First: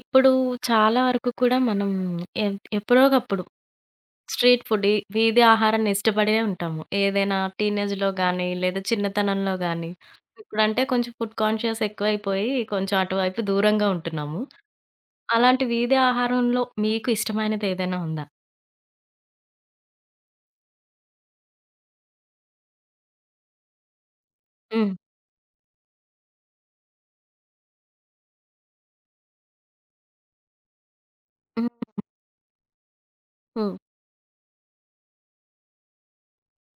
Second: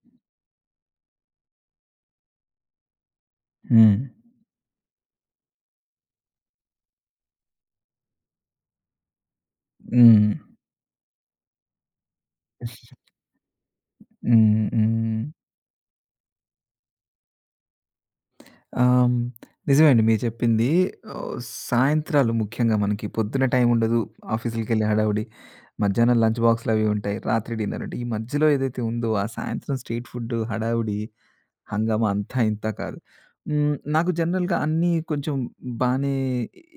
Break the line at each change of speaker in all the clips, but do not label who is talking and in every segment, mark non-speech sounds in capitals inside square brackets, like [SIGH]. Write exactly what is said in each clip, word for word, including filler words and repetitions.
ఇప్పుడు చాలా వరకు కూడా మనం ఎప్ ఎప్పుడోకప్పుడు
హ్మ్.
స్ట్రీట్ ఫుడ్ ఈ వీధి ఆహారాన్ని ఇష్టపడే ఉంటాము. ఏదైనా టీనేజ్‌లో గానీ, లేదా చిన్నతనంలో గానీ,
హ్మ్.
ఇప్పుడంటే కొంచెం ఫుడ్ కాన్షియస్ ఎక్కువైపోయి, కొంచెం అటువైపు దూరంగా ఉంటున్నాము.
హ్మ్. హ్మ్.
అలాంటి వీధి ఆహారంలో మీకు ఇష్టమైనది ఏదైనా ఉందా?
ఆహ్, హ్మ్. నిజమే అండి మీరు చెప్పింది. ఓహ్, సాయంత్రాలు ముఖ్యంగా మనకి పొద్దున టైం ఉండదు. ఆఫీసులకెళ్ళే
హ్మ్.
హడావుడి. మధ్యాహ్నం లంచ్ బాక్స్‌లవి ఉంటాయి. రాత్రి డిన్నర్ అంటే, ఈ మధ్యలో ఏదైతే ఉందో ఆ సాయంత్రం స్ట్రీట్ ఫుడ్ హడావుడి, హంగామా అంతా ఇంతా కాదు. హ్మ్.
హుహు.
నాకు జనరల్‌గా అన్నీ కొంచెం బానే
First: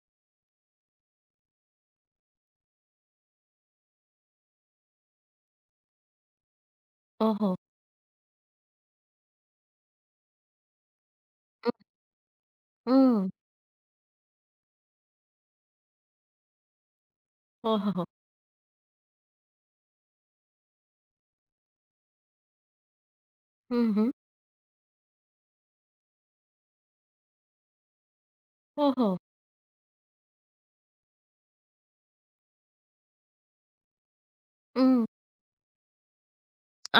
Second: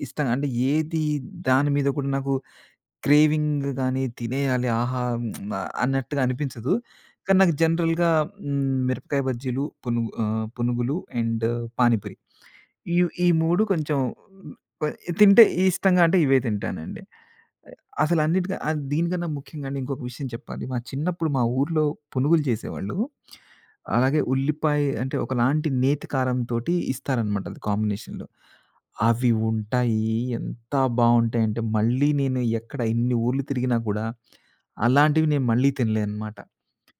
ఇష్టం. అంటే ఏది దాని మీద కూడా నాకు క్రేవింగ్ గాని, తినేయాలి ఆహా! మ్, అన్నట్టుగా అనిపించదు. కానీ
ఓహో!
నాకు జనరల్‌గా హ్మ్, మిరపకాయ బజ్జీలు, పునుగు ఆహ్, పునుగులు అండ్
హ్మ్.
పానీపూరి. ఈ
హ్మ్.
ఈ మూడు కొంచెం కొ- తింటే ఇష్టంగా అంటే ఇవే తింటానండి.
ఓహోహో!
అసలన్నిటిక ఆహ్, దీనికన్నా ముఖ్యంగా అండి ఇంకొక విషయం చెప్పాలి. మా చిన్నప్పుడు మా ఊర్లో పునుగులు చేసేవాళ్ళు.
హుహు.
అలాగే ఉల్లిపాయ అంటే ఒకలాంటి నేతి కారంతోటి ఇస్తారనమాట అది కాంబినేషన్‌లో.
ఓహో!
అవి ఉంటాయి. ఎంత బావుంటాయంటే మళ్ళీ నేను ఎక్కడ ఎన్ని ఊర్లు తిరిగినా కూడా
హ్మ్.
అలాంటివి నేను మళ్ళీ తినలేనన్నమాట.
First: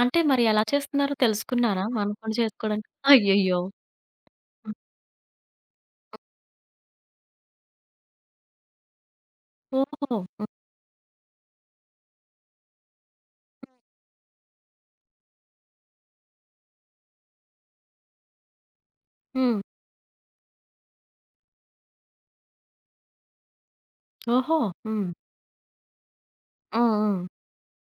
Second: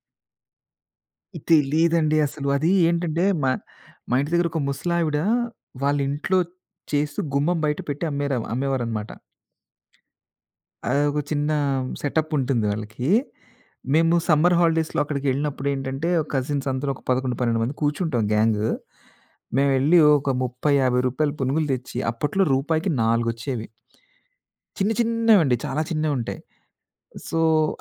అంటే మరి ఎలా చేస్తున్నారో తెలుసుకున్నారా?
తెలీదండి
మనకుండా
అసలు. అది
చేసుకోవడానికి?
ఏంటంటే మా
అయ్యయ్యో!
మా ఇంటి దగ్గర ఒక
హ్మ్.
ముసలావిడ వాళ్ళ ఇంట్లో చేస్తూ గుమ్మం బయట పెట్టి అమ్మేర అమ్మేవారనమాట.
ఓహో!
అదొక చిన్న సెటప్ ఉంటుంది వాళ్ళకి. మేము సమ్మర్ హాలిడేస్‌లో అక్కడికెళ్ళినప్పుడు ఏంటంటే కజిన్స్ అందరూ ఒక పదకొండు, పన్నెండు మంది కూర్చుంటాం గ్యాంగు.
హ్మ్.
మేమెళ్ళి ఒక రూ. ముప్ఫై, యాభై పునుగులు తెచ్చి అప్పట్లో రూపాయికి నాలుగొచ్చేవి.
ఓహో!
చిన్న
హ్మ్.
చిన్నవండి. చాలా చిన్నవుంటాయి.
ఆ!
సో,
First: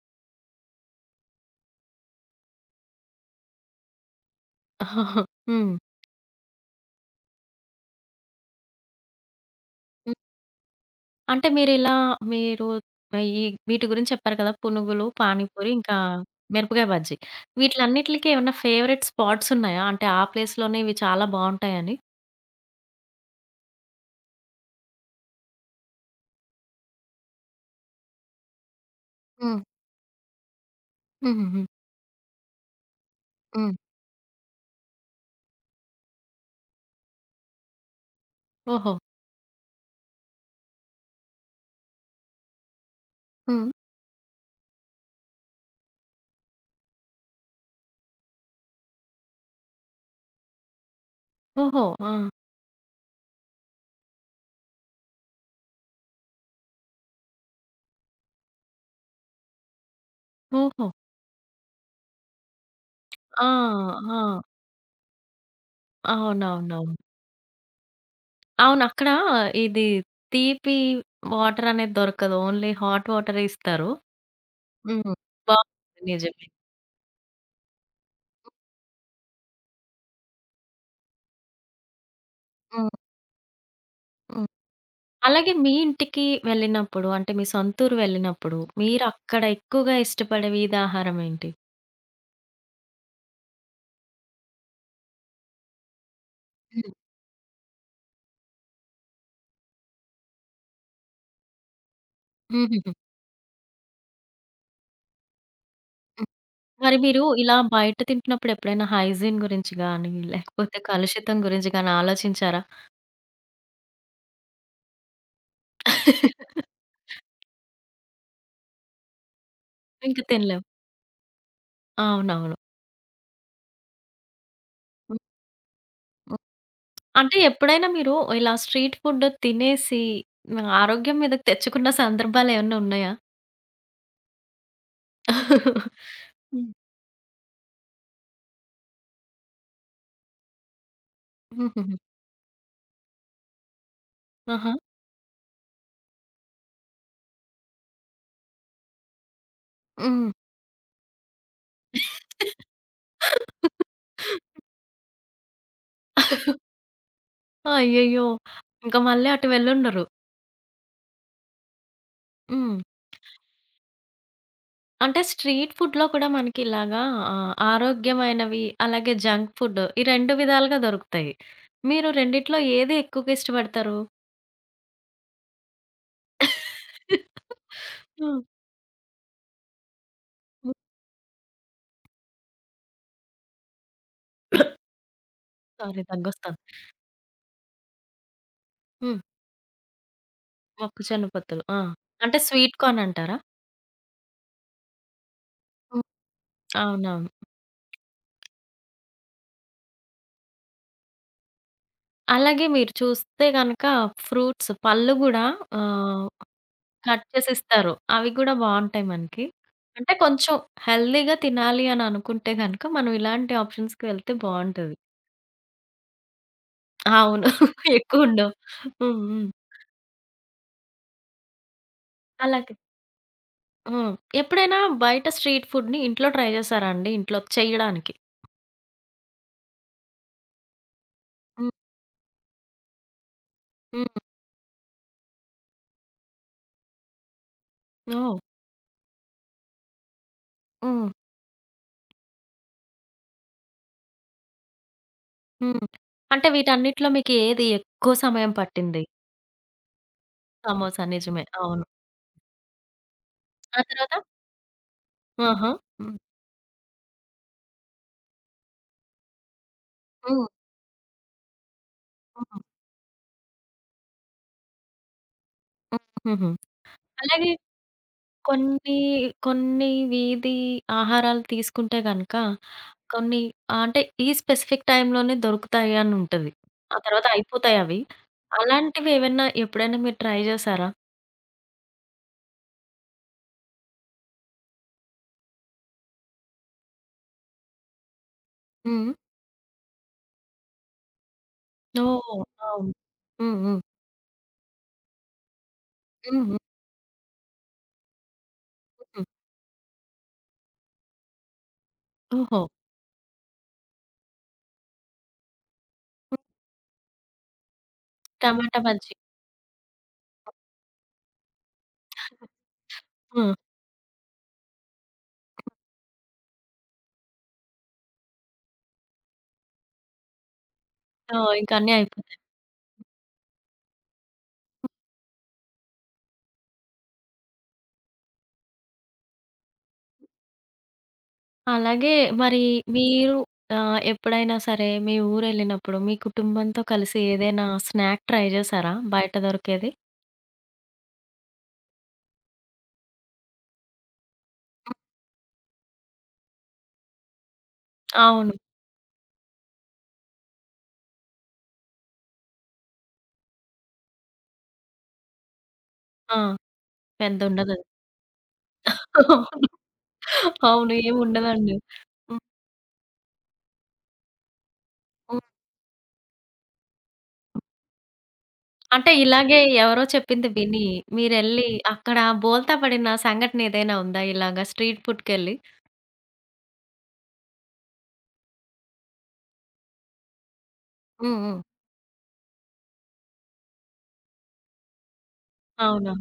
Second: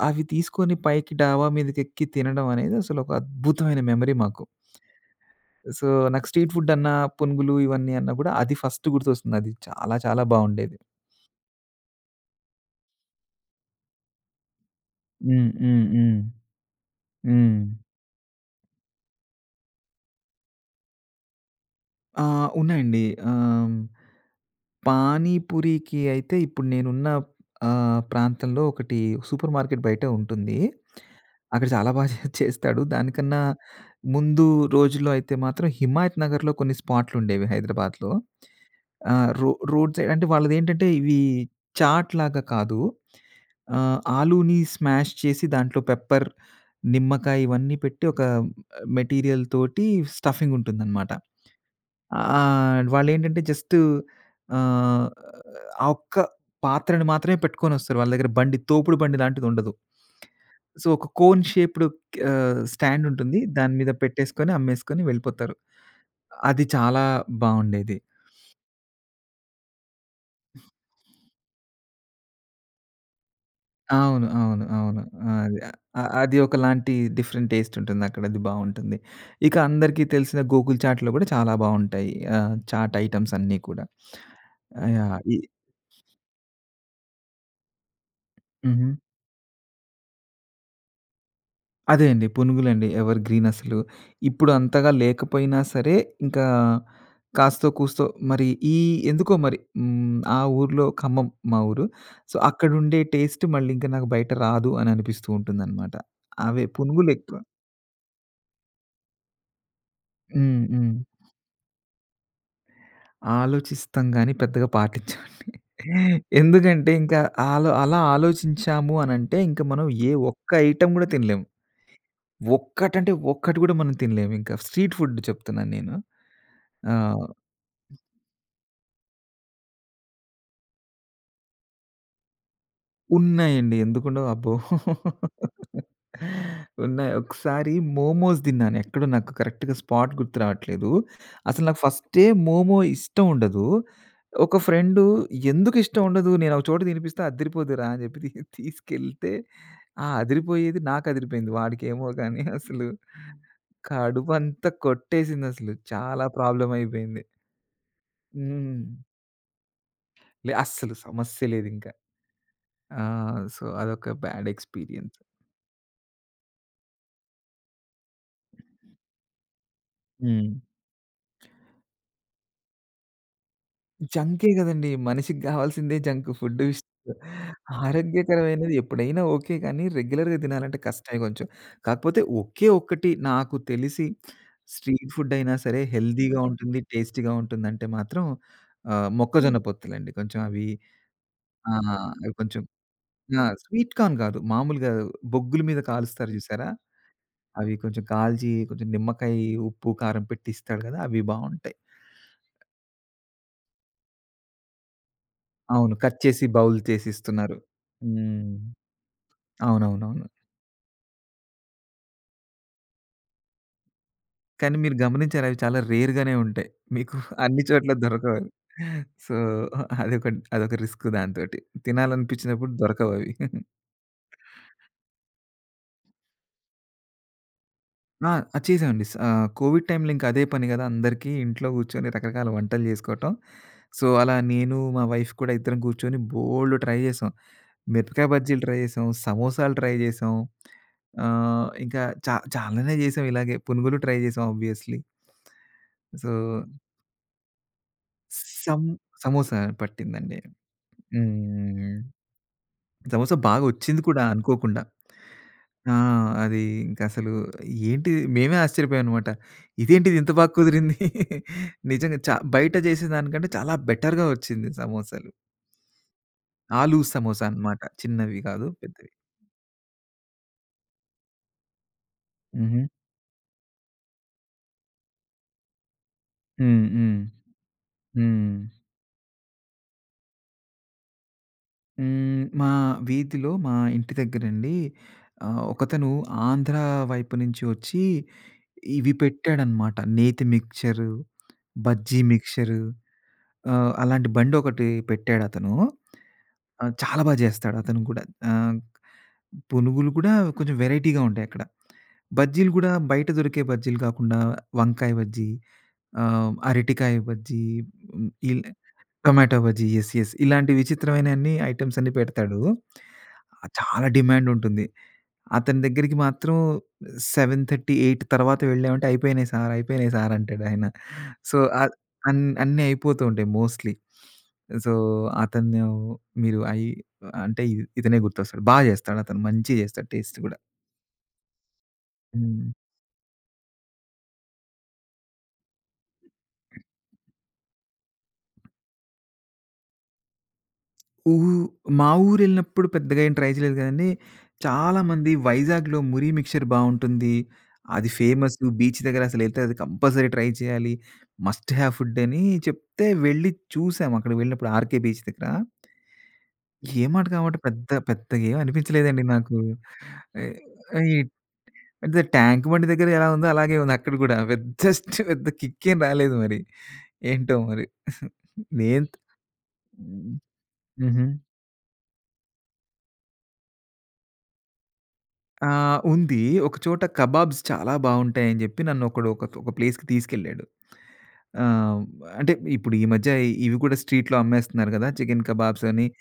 అవి తీసుకొని పైకి డాబా మీదకెక్కి తినడం అనేది అసలు ఒక అద్భుతమైన మెమరీ మాకు.
ఆ! [LAUGHS] హ్మ్.
సో, నాకు స్ట్రీట్ ఫుడ్డన్నా, పునుగులు ఇవన్నీ అన్నా గూడా అది ఫస్ట్ గుర్తొస్తుంది. అది చాలా
హ్మ్.
చాలా బావుండేది.
అంటే మీరిలా మీరు ఈ వీటి గురించి చెప్పారు కదా! పునుగులు,
హ్మ్.
పానీపూరి
హ్మ్.
ఇంకా
హ్మ్.
మిరపకాయ బజ్జీ.
హ్మ్.
వీటిలన్నిట్లికి ఏమన్నా ఫేవరెట్ స్పాట్స్ ఉన్నాయా? అంటే ఆ ప్లేస్‌లోనే ఇవి చాలా బావుంటాయని?
ఆ! ఉన్నాయండి. ఆహ్, పానీపూరికి అయితే ఇప్పుడు నేనున్న ఆహ్, ప్రాంతంలో ఒకటి సూపర్
హ్మ్.
మార్కెట్ బయట ఉంటుంది.
హుహుహు.
అక్కడ చాలా బాగా చే [LAUGHS] చేస్తాడు. దానికన్నా
హ్మ్.
ముందు రోజుల్లో అయితే మాత్రం హిమాయత్ నగర్‌లో కొన్ని స్పాట్లుండేవి హైదరాబాద్‌లో.
ఓహో!
ఆ! రో రోడ్ సైడ్ అంటే వాళ్ళదేంటంటే ఇవి చాట్‌లాగా కాదు.
హ్మ్.
ఆహ్, ఆలూని స్మాష్ చేసి దాంట్లో పెప్పర్, నిమ్మకాయ ఇవన్నీ పెట్టి ఒక మెటీరియల్ తోటి స్టఫింగ్ ఉంటుందనమాట.
ఓహో! ఆ!
ఆహ్, వాళ్ళేంటంటే జస్ట్ ఆహ్, ఆ ఒక్క పాత్రని మాత్రమే పెట్టుకొనొస్తారు. వాళ్ళ దగ్గర బండి, తోపుడు బండి లాంటిదుండదు.
ఓహో!
సో, ఒక కోన్ షేప్డ్ ఆహ్, స్టాండ్ ఉంటుంది.
ఆ!
దాని మీద
ఆ!
పెట్టేసుకొని, అమ్మేసుకొని వెళ్ళిపోతారు. అది
అవునవునవును.
చాలా బావుండేది.
అవును. అక్కడ ఇది తీపి వాటర్ అనేది దొరకదు. ఓన్లీ హాట్ వాటరే ఇస్తారు.
అవును. అవును. అవును.
హ్మ్.
ఆ, అది
బావుంటుంది.
ఆహ్, అది
నిజమే.
ఒకలాంటి డిఫరెంట్ టేస్ట్ ఉంటుందక్కడ. అది బావుంటుంది. ఇక అందరికీ తెలిసిన గోకుల్ చాట్‌లో గూడా చాలా బావుంటాయి. ఆహ్,
హ్మ్.
చాట్ ఐటెమ్స్ అన్నీ కూడా.
హ్మ్.
ఆహ్, యాహ్! ఈ
అలాగే మీ ఇంటికి వెళ్ళినప్పుడు అంటే మీ సొంతూరు వెళ్ళినప్పుడు
హుహు.
మీరక్కడ ఎక్కువగా ఇష్టపడే వీధి ఆహారం ఏంటి?
అదే అండి. పునుగులండి. ఎవర్ గ్రీన్ అసలు. ఇప్పుడు అంతగా లేకపోయినా సరే ఇంకా
హ్మ్.
కాస్తో కూస్తో మరి ఈ ఎందుకో మరి హ్మ్. ఆ ఊర్లో ఖమ్మం మా ఊరు. సో,
హుహుహు.
అక్కడుండే టేస్ట్ మళ్ళీ ఇంకా నాకు బయట రాదు అని అనిపిస్తూ ఉంటుందనమాట.
హ్మ్.
అవే
మరి
పునుగులు
మీరు
ఎక్కువ.
ఇలా బయట తింటున్నప్పుడు ఎప్పుడైనా హైజీన్ గురించి గాని,
హ్మ్.
లేకపోతే
హ్మ్.
కలుషితం గురించి గాని ఆలోచించారా?
ఆలోచిస్తాం గానీ పెద్దగా పాటించమండి. ఎందుకంటే ఇంకా ఆలో అలా ఆలోచించాము అనంటే ఇంక మనం ఏ
ఇంక
ఒక్క
తినలేం.
ఐటెమ్ గూడా తినలేము.
అవునవును.
ఒక్కటంటే ఒక్కటి గూడా మనం తినలేము ఇంకా. స్ట్రీట్ ఫుడ్
హ్మ్.
చెప్తున్నాను నేను.
హ్మ్.
ఆ!
అంటే ఎప్పుడైనా మీరు ఇలా స్ట్రీట్ ఫుడ్ తినేసి హ్మ్, ఆరోగ్యం మీదకి తెచ్చుకున్న సందర్భాలేమన్నా ఉన్నాయా?
ఉన్నాయండి. ఎందుకుండవు? అబ్బో!
హ్మ్.
ఉన్నాయి. ఒకసారి మోమోస్ తిన్నాను. ఎక్కడో నాకు కరెక్ట్‌గా స్పాట్ గుర్తు రావట్లేదు. అసలు నాకు
హుహుహు.
ఫస్టే మోమో ఇష్టం ఉండదు. ఒక
ఆహా!
ఫ్రెండు "ఎందుకిష్టం ఉండదు? నేనొక చోట తినిపిస్తే అద్దిరిపోద్దిరా" అని చెప్పి తీ తీసుకెళ్తే, ఆ
హ్మ్.
అదిరిపోయేది నాకదిరిపోయింది. వాడికేమో గాని అసలు
[LAUGHS]
కడుపంతా కొట్టేసిందసలు. చాలా ప్రాబ్లమ్ అయిపోయింది.
అయ్యయ్యో!
హ్మ్.
ఇంక మళ్ళీ అటు వెళ్ళుండరు.
లే అస్సలు సమస్య లేదింక.
హ్మ్.
ఆ! సో, అదొక బ్యాడ్ ఎక్స్‌పీరియన్స్.
అంటే స్ట్రీట్ ఫుడ్‌లో కూడా మనకి ఇలాగా ఆహ్, ఆరోగ్యమైనవి అలాగే జంక్ ఫుడ్ ఈ రెండు
హ్మ్.
విధాలుగా దొరుకుతాయి. మీరు రెండిట్లో ఏది ఎక్కువగా ఇష్టపడతారు?
జంకే గదండీ. మనిషికి గావాల్సిందే జంక్ ఫుడ్ విష్
హ్మ్.
ఆరోగ్యకరమైనది ఎప్పుడైనా ఓకే గానీ, రెగ్యులర్‌గా
హ్మ్.
తినాలంటే కష్టమే కొంచెం. కాకపోతే ఒకే ఒక్కటి నాకు తెలిసి స్ట్రీట్ ఫుడ్ అయినా సరే
సారీ
హెల్తీగా
దగ్గొస్తాంది.
ఉంటుంది, టేస్టీగా ఉంటుందంటే మాత్రం ఆహ్,
హ్మ్.
మొక్కజొన్న పొత్తులండి. కొంచెం అవి.
మొక్కజొన్న పొత్తులు.
ఆ!
ఆ!
అవి
అంటే
కొంచెం.
స్వీట్ కార్న్ అంటారా?
ఆ! స్వీట్ కార్న్ గాదు. మామూలుగా బొగ్గుల మీద
హ్మ్.
కాలుస్తారు జూసారా?
అవునవును.
అవి కొంచెం కాల్చి కొంచెం నిమ్మకాయ, ఉప్పు, కారం పెట్టి ఇస్తాడు గదా! అవి బావుంటాయి.
అలాగే మీరు చూస్తే గనక ఫ్రూట్స్, పళ్ళు గూడా
అవును. కట్
ఆహ్
చేసి బౌల్ చేసి
కట్
ఇస్తున్నారు.
చేసిస్తారు. అవి కూడా
హ్మ్.
బావుంటాయి మనకి. అంటే
అవునవునవును.
కొంచెం హెల్తీగా తినాలి అని అనుకుంటే గనక మనం ఇలాంటి ఆప్షన్స్‌కి వెళ్తే
కానీ
బావుంటది.
మీరు గమనించారా? అవి చాలా రేర్‌గానే ఉంటాయి. మీకు [LAUGHS]
అవును.
అన్ని చోట్ల
[LAUGHS]
దొరకవవి.
ఎక్కువుండవు. హ్మ్.
సో,
హ్మ్.
అదొక అదొక రిస్క్ దాంతోటి. తినాలనిపించినప్పుడు
అలాగే.
దొరకవవి.
హ్మ్. ఎప్పుడైనా బయట స్ట్రీట్ ఫుడ్‌ని ఇంట్లో ట్రై చేసారా అండి? ఇంట్లో చేయడానికి?
ఆ! అది చేసామండి. స్ ఆహ్, కోవిడ్ టైమ్‌లో ఇంకా అదే పని గదా! అందరికీ ఇంట్లో
హ్మ్.
కూర్చొని రకరకాల వంటలు జేసుకోవటం. సో,
హ్మ్.
అలా నేను మా వైఫ్ కూడా ఇద్దరం కూర్చొని బోలెడు ట్రై జేసాం. మిరపకాయ
ఓహ్!
బజ్జీలు ట్రై జేసాం, సమోసాలు ట్రై జేసాం.
హ్మ్.
ఆహ్, ఇంకా చా చాలానే జేసాం ఇలాగే. పునుగులు ట్రై జేసాం ఆబ్వియస్‌లీ.
హ్మ్.
సో,
అంటే వీటన్నిటిలో మీకు ఏది ఎక్కువ సమయం
సం
పట్టింది?
సమోసా పట్టిందండి.
సమోసా నిజమే. అవును.
హ్మ్. సమోసా బాగా
ఆ
ఒచ్చింది
తర్వాత?
కూడా అనుకోకుండా.
ఆహా!
ఆ!
హ్మ్.
అది ఇంకసలు ఏంటిది మేమే ఆశ్చర్యపోయామనమాట. ఇదేంటిది ఇంత
హ్మ్.
బాగా కుదిరింది. [LAUGHS] నిజంగా చ
హ్మ్.
బయట చేసేదానికంటే చాలా బెటర్‌గా ఒచ్చింది సమోసాలు.
హ్మ్. హుహు.
ఆలు సమోసా
అలాగే
అనమాట. చిన్నవి కాదు
కొన్ని,
పెద్దవి.
కొన్ని వీధి ఆహారాలు తీసుకుంటే గనక
హుహు.
కొన్ని ఆహ్, అంటే ఈ స్పెసిఫిక్ టైమ్‌లోనే దొరుకుతాయి అని ఉంటది.
హ్మ్.
ఆ
హ్మ్.
తర్వాత అయిపోతాయి అవి.
హ్మ్.
అలాంటివి ఏవన్నా ఎప్పుడైనా మీరు ట్రై జేసారా?
హ్మ్. మా వీధిలో మా ఇంటి దగ్గరండి ఆహ్, ఒకతను ఆంధ్ర వైపు నుంచి ఒచ్చి
హ్మ్.
ఇవి పెట్టాడనమాట. నేతి మిక్చరు, బజ్జీ
ఓహ్!
మిక్చరు,
అవును. హ్మ్. హ్మ్.
ఆహ్, అలాంటి బండొకటి పెట్టాడతను.
హ్మ్.
ఆహ్, చాలా బా జేస్తాడతను గూడా. ఆహ్,
హుహు.
పునుగులు గూడా కొంచెం వెరైటీగా ఉంటాయక్కడ.
ఓహో!
బజ్జీలు గూడా బయట దొరికే బజ్జీలు కాకుండా వంకాయ బజ్జీ,
హ్మ్.
ఆహ్, అరటికాయ బజ్జీ, హ్మ్, ఇల్
టమాటా బజ్జీ.
టొమాటో బజ్జీ. యెస్. యెస్. ఇలాంటి విచిత్రమైనన్ని ఐటెమ్స్ అన్నీ పెడతాడు.
హ్మ్.
ఆహ్, చాలా డిమాండుంటుంది. అతని దగ్గరికి మాత్రం ఏడున్నర, ఎనిమిది తర్వాత వెళ్ళామంటే "అయిపోయినాయి సార్, అయిపోయినాయి సార్" అంటాడాయన.
ఓహ్!
సో,
ఇంక అన్నీ
ఆహ్,
అయిపోతాయి.
అన్ అన్నీ అయిపోతూ ఉంటాయి మోస్ట్‌లీ. సో, అతను మీరు అయి అంటే ఇ- ఇతనే గుర్తొస్తాడు. బా చేస్తాడతను. మంచిగా చేస్తాడు టేస్ట్ కూడా.
అలాగే మరి
హ్మ్.
మీరు ఆహ్, ఎప్పుడైనా సరే మీ ఊరెళ్ళినప్పుడు మీ కుటుంబంతో కలిసి ఏదైనా స్నాక్ ట్రై జేసారా? బయట దొరికేది?
ఊ మా ఊరెళ్ళినప్పుడు పెద్దగా ఏం ట్రై చేయలేదు గానీ,
హ్మ్.
చాలామంది వైజాగ్‌లో 'మురి మిక్చర్' బావుంటుంది. అది
అవును.
ఫేమస్సు. బీచ్ దగ్గర అసలెళ్తే అది కంపల్సరీ ట్రై చేయాలి. మస్ట్ హావ్ ఫుడ్ అని చెప్తే వెళ్ళి చూసాం. అక్కడికి వెళ్ళినప్పుడు 'ఆర్‌కే బీచ్' దగ్గర.
ఆ!
ఏ మాట కామాట
పెద్దుండదు.
పెద్ద పెద్దగా ఏం అనిపించలేదండి నాకు. ఆహ్,
అవును.
ఈ
ఏముండదండి.
అంటే
హ్మ్.
ట్యాంక్ బండ్ దగ్గర ఎలా ఉందో అలాగే ఉంది అక్కడ కూడా. పెద్ద జస్ట్
హ్మ్.
పెద్ద కిక్ ఏం రాలేదు మరి. ఏంటో మరి. నేను.
అంటే ఇలాగే ఎవరో
హ్మ్.
చెప్పింది విని
హుహు.
మీరెళ్లి అక్కడ బోల్తా పడిన సంఘటన ఏదైనా ఉందా ఇలాగ స్ట్రీట్ ఫుడ్‌కెళ్ళి?
ఆ! ఉంది. ఒకచోట కబాబ్స్ చాలా బావుంటాయని జెప్పి నన్నొకడు ఒక ఒక ప్లేస్‌కి తీసుకెళ్ళాడు.
హ్మ్. హ్మ్.
ఆహ్, అంటే ఇప్పుడు ఈ మధ్య ఇవి కూడా స్ట్రీట్‌లో అమ్మేస్తున్నారు గదా! చికెన్ కబాబ్స్ అని
అవునా?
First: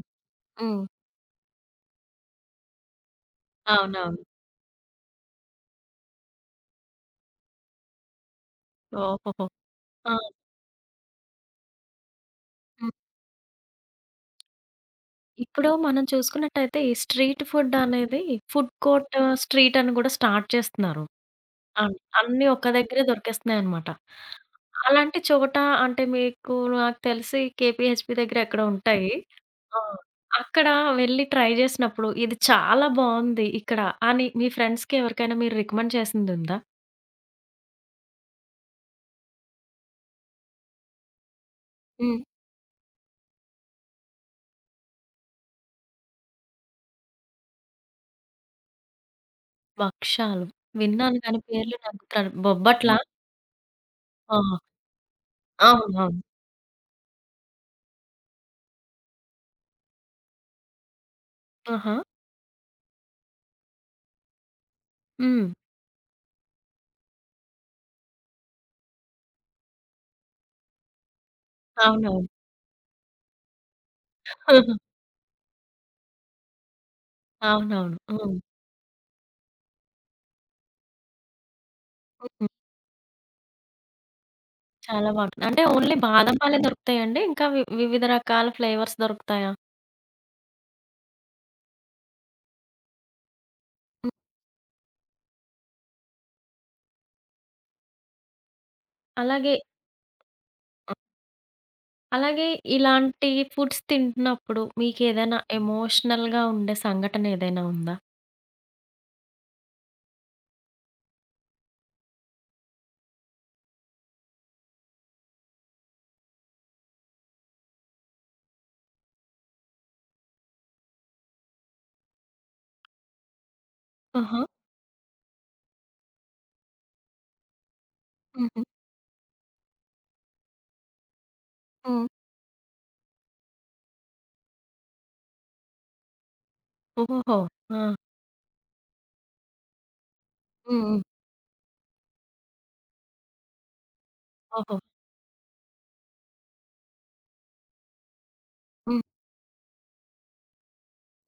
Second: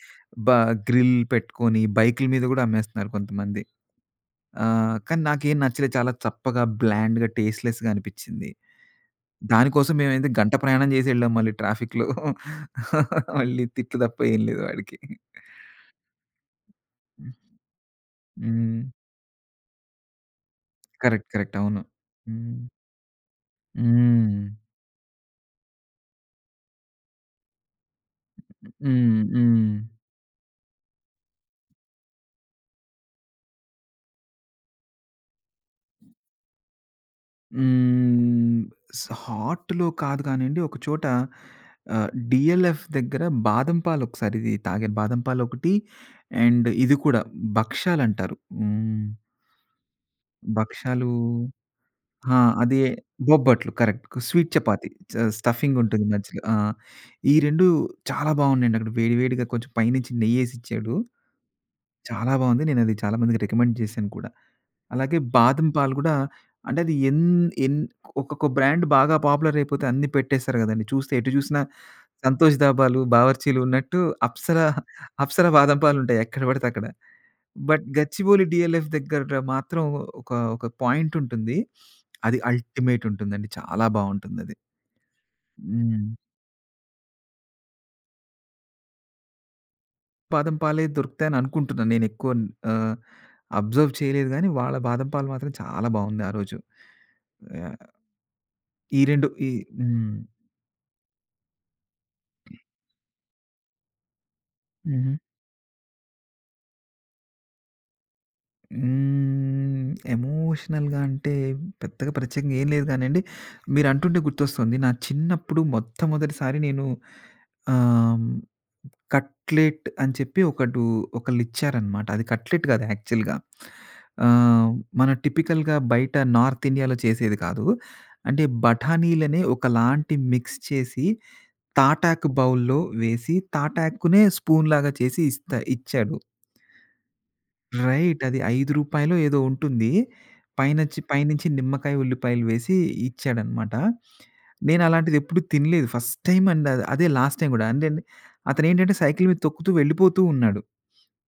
బ
హ్మ్.
గ్రిల్ పెట్టుకొని బైకుల మీద గూడా అమ్మేస్తున్నారు కొంతమంది.
అవునవును.
ఆహ్, కానీ నాకేం నచ్చలేదు. చాలా చప్పగా, బ్లాండ్‌గా, టేస్ట్‌లెస్‌గా అనిపిచ్చింది.
ఓహోహో!
దానికోసం
ఆ!
మేమైతే గంట ప్రయాణం చేసి ఎళ్ళాం మళ్ళీ ట్రాఫిక్‌లో.
హ్మ్.
మళ్ళీ తిట్లు తప్ప ఏం లేదు వాడికి.
ఇప్పుడు మనం చూసుకున్నట్టయితే ఈ స్ట్రీట్ ఫుడ్ అనేది ఫుడ్
హ్మ్.
కోర్ట్, స్ట్రీట్ అని గూడా స్టార్ట్ చేస్తున్నారు.
కరెక్ట్. కరెక్ట్. అవును.
అవును. అన్నీ
హ్మ్.
ఒక్క దగ్గరే దొరికేస్తున్నాయనమాట.
హ్మ్.
అలాంటి చోట అంటే మీకు నాకు తెలిసి కేపీహెచ్‌పీ దగ్గర ఎక్కడో ఉంటాయి.
హ్మ్. హ్మ్.
ఆ! అక్కడ వెళ్లి ట్రై జేసినప్పుడు ఇది చాలా బావుంది ఇక్కడ అని మీ ఫ్రెండ్స్‌కి ఎవరికైనా మీరు రికమెండ్ చేసిందుందా?
హ్మ్. స్ హాట్‌లో కాదు కానియండి, ఒక చోట ఆహ్,
హ్మ్.
'డీఎల్ఎఫ్' దగ్గర బాదం పాలు ఒకసారి తాగాను. బాదం పాలు ఒకటి అండ్ ఇది కూడా భక్షాలంటారు. హ్మ్.
భక్షాలు.
భక్షాలు.
విన్నాను కానీ పేర్లు నాకు త
ఆ! అదే
బొబ్బట్లా?
బొబ్బట్లు కరెక్ట్.
ఆ!
స్వీట్ చపాతీ చ స్టఫింగ్ ఉంటుంది
అవునవును.
మధ్యలో. ఆ! ఈ రెండు చాలా బాగున్నాయండి. అక్కడ వేడి వేడిగా కొంచెం పైనుంచి నెయ్యేసి ఇచ్చాడు.
ఆహా!
చాలా బావుంది. నేనది చాలా మందికి రికమెండ్ చేశాను కూడా. అలాగే
హ్మ్.
బాదం పాలు కూడా అంటే అది ఎన్ ఎన్ ఒక్కొక్క బ్రాండ్ బాగా పాపులర్ అయిపోతే అన్నీ పెట్టేస్తారు గదండీ. చూస్తే ఎటు జూసినా
అవునవును.
సంతోష్ దాబాలు, బావర్చీలు ఉన్నట్టు అప్సర,
[LAUGHS]
అప్సర బాదం పాలుంటాయి ఎక్కడ పడితే అక్కడ. బట్
అవునవును. హ్మ్.
గచ్చిబౌలి డీఎల్ఎఫ్ దగ్గర మాత్రం ఒక ఒక పాయింట్ ఉంటుంది. అది
హ్మ్.
అల్టిమేట్ ఉంటుందండి. చాలా బావుంటుందది.
చాలా బావుంటుంది. అంటే ఓన్లీ
హ్మ్.
బాదం పాలే దొరుకుతాయండి? ఇంకా వి వివిధ రకాల ఫ్లేవర్స్ దొరుకుతాయా?
బాదం పాలే దొరుకుతాయని అనుకుంటున్నా. నేనెక్కువ ఆహ్, అబ్జర్వ్ చేయలేదు గానీ, వాళ్ళ బాదం పాలు మాత్రం చాలా బావుంది ఆ రోజు. యాహ్! ఈ రెండు. ఈ
అలాగే
హ్మ్.
అ అలాగే ఇలాంటి ఫుడ్స్ తింటున్నప్పుడు
హుహు.
మీకేదైనా ఎమోషనల్‌గా ఉండే సంఘటన ఏదైనా ఉందా?
హ్మ్. ఎమోషనల్‌గా అంటే పెద్దగా ప్రత్యేకంగా ఏం లేదు గానండి. మీరంటుంటే గుర్తొస్తుంది. నా చిన్నప్పుడు మొట్టమొదటిసారి నేను ఆహ్ కట్లెట్ అని చెప్పి ఒకడు ఒకళ్ళిచ్చారనమాట. అది కట్లెట్ కాదు యాక్చువల్‌గా.
ఆహా!
ఆహ్, మన టిపికల్‌గా బయట నార్త్ ఇండియాలో చేసేది కాదు. అంటే
హుహు.
బఠానీలనే ఒకలాంటి మిక్స్ చేసి
హ్మ్.
తాటాకు బౌల్‌లో వేసి తాటాకునే స్పూన్‌లాగా చేసి ఇస్తా ఇచ్చాడు.
ఓహో! ఆ!
రైట్. అది రూ. ఐదు ఏదో ఉంటుంది.
హ్మ్.
పైనొచ్చి
హ్మ్.
పైనుంచి నిమ్మకాయ, ఉల్లిపాయలు వేసి ఇచ్చాడనమాట.
ఓహో!
నేనలాంటిదెప్పుడు తినలేదు. ఫస్ట్ టైమ్ అండి అదే లాస్ట్ టైమ్ గూడా. అంటే అండి అతనేంటంటే
హ్మ్.
సైకిల్ మీద తొక్కుతూ వెళ్ళిపోతూ ఉన్నాడు.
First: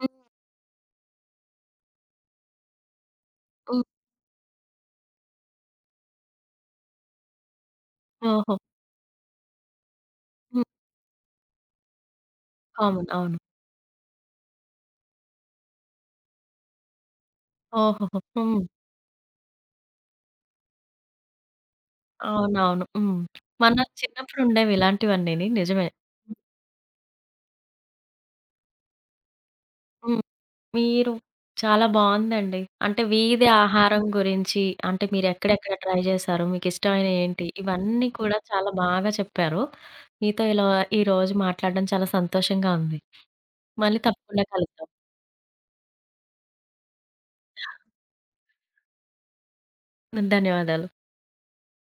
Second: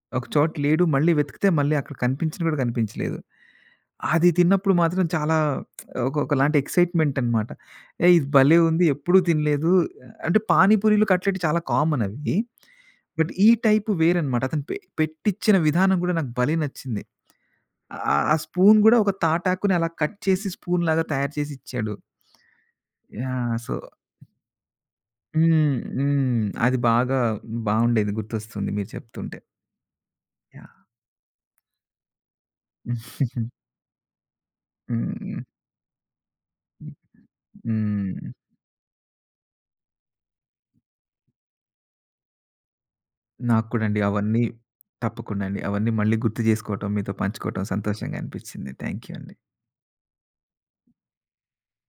హ్మ్.
ఒక చోట లేడు. మళ్ళీ వెతికితే మళ్ళీ అక్కడ కనిపించను కూడా కనిపించలేదు.
హ్మ్.
అది తిన్నప్పుడు మాత్రం చాలా ఒక ఒకలాంటి ఎక్సైట్‌మెంట్ అన్నమాట. ఏయ్! ఇది
ఓహో!
భలే ఉంది. ఎప్పుడూ తినలేదు. అంటే
హ్మ్.
పానీపూరీలు, కట్లెట్ చాలా కామన్ అవి.
కామన్.
బట్
అవును.
ఈ టైపు వేరన్నమాట. అతను పె పెట్టిచ్చిన విధానం కూడా నాకు భలే నచ్చింది.
ఓహోహో!
ఆహ్, ఆ
హ్మ్.
స్పూన్ కూడా ఒక తాటాకుని అలా కట్ చేసి స్పూన్‌లాగా తయారు చేసి ఇచ్చాడు.
అవునవును. హ్మ్.
యాహ్! సో.
మన చిన్నప్పుడు ఉండేవి ఇలాంటివన్నీని
హ్మ్.
నిజమే.
హ్మ్. అది బాగా బావుండేది. గుర్తొస్తుంది మీరు చెప్తుంటే. యాహ్!
మీరు చాలా బావుందండి. అంటే వీధి ఆహారం గురించి, అంటే
హ్మ్. [LAUGHS]
మీరెక్కడెక్కడ ట్రై చేశారు? మీకిష్టమైనయి ఏంటి? ఇవన్నీ
హ్మ్.
కూడా చాలా బాగా చెప్పారు. మీతో ఇలా ఈరోజు మాట్లాడడం చాలా సంతోషంగా ఉంది.
నాకు కూడా అండి.
మళ్ళీ
అవన్నీ
తప్పకుండా కలుద్దాం.
తప్పకుండా అండి. అవన్నీ మళ్ళీ గుర్తు జేసుకోవటం, మీతో పంచుకోవటం సంతోషంగా అనిపిచ్చింది. థాంక్ యూ అండి.
ధన్యవాదాలు.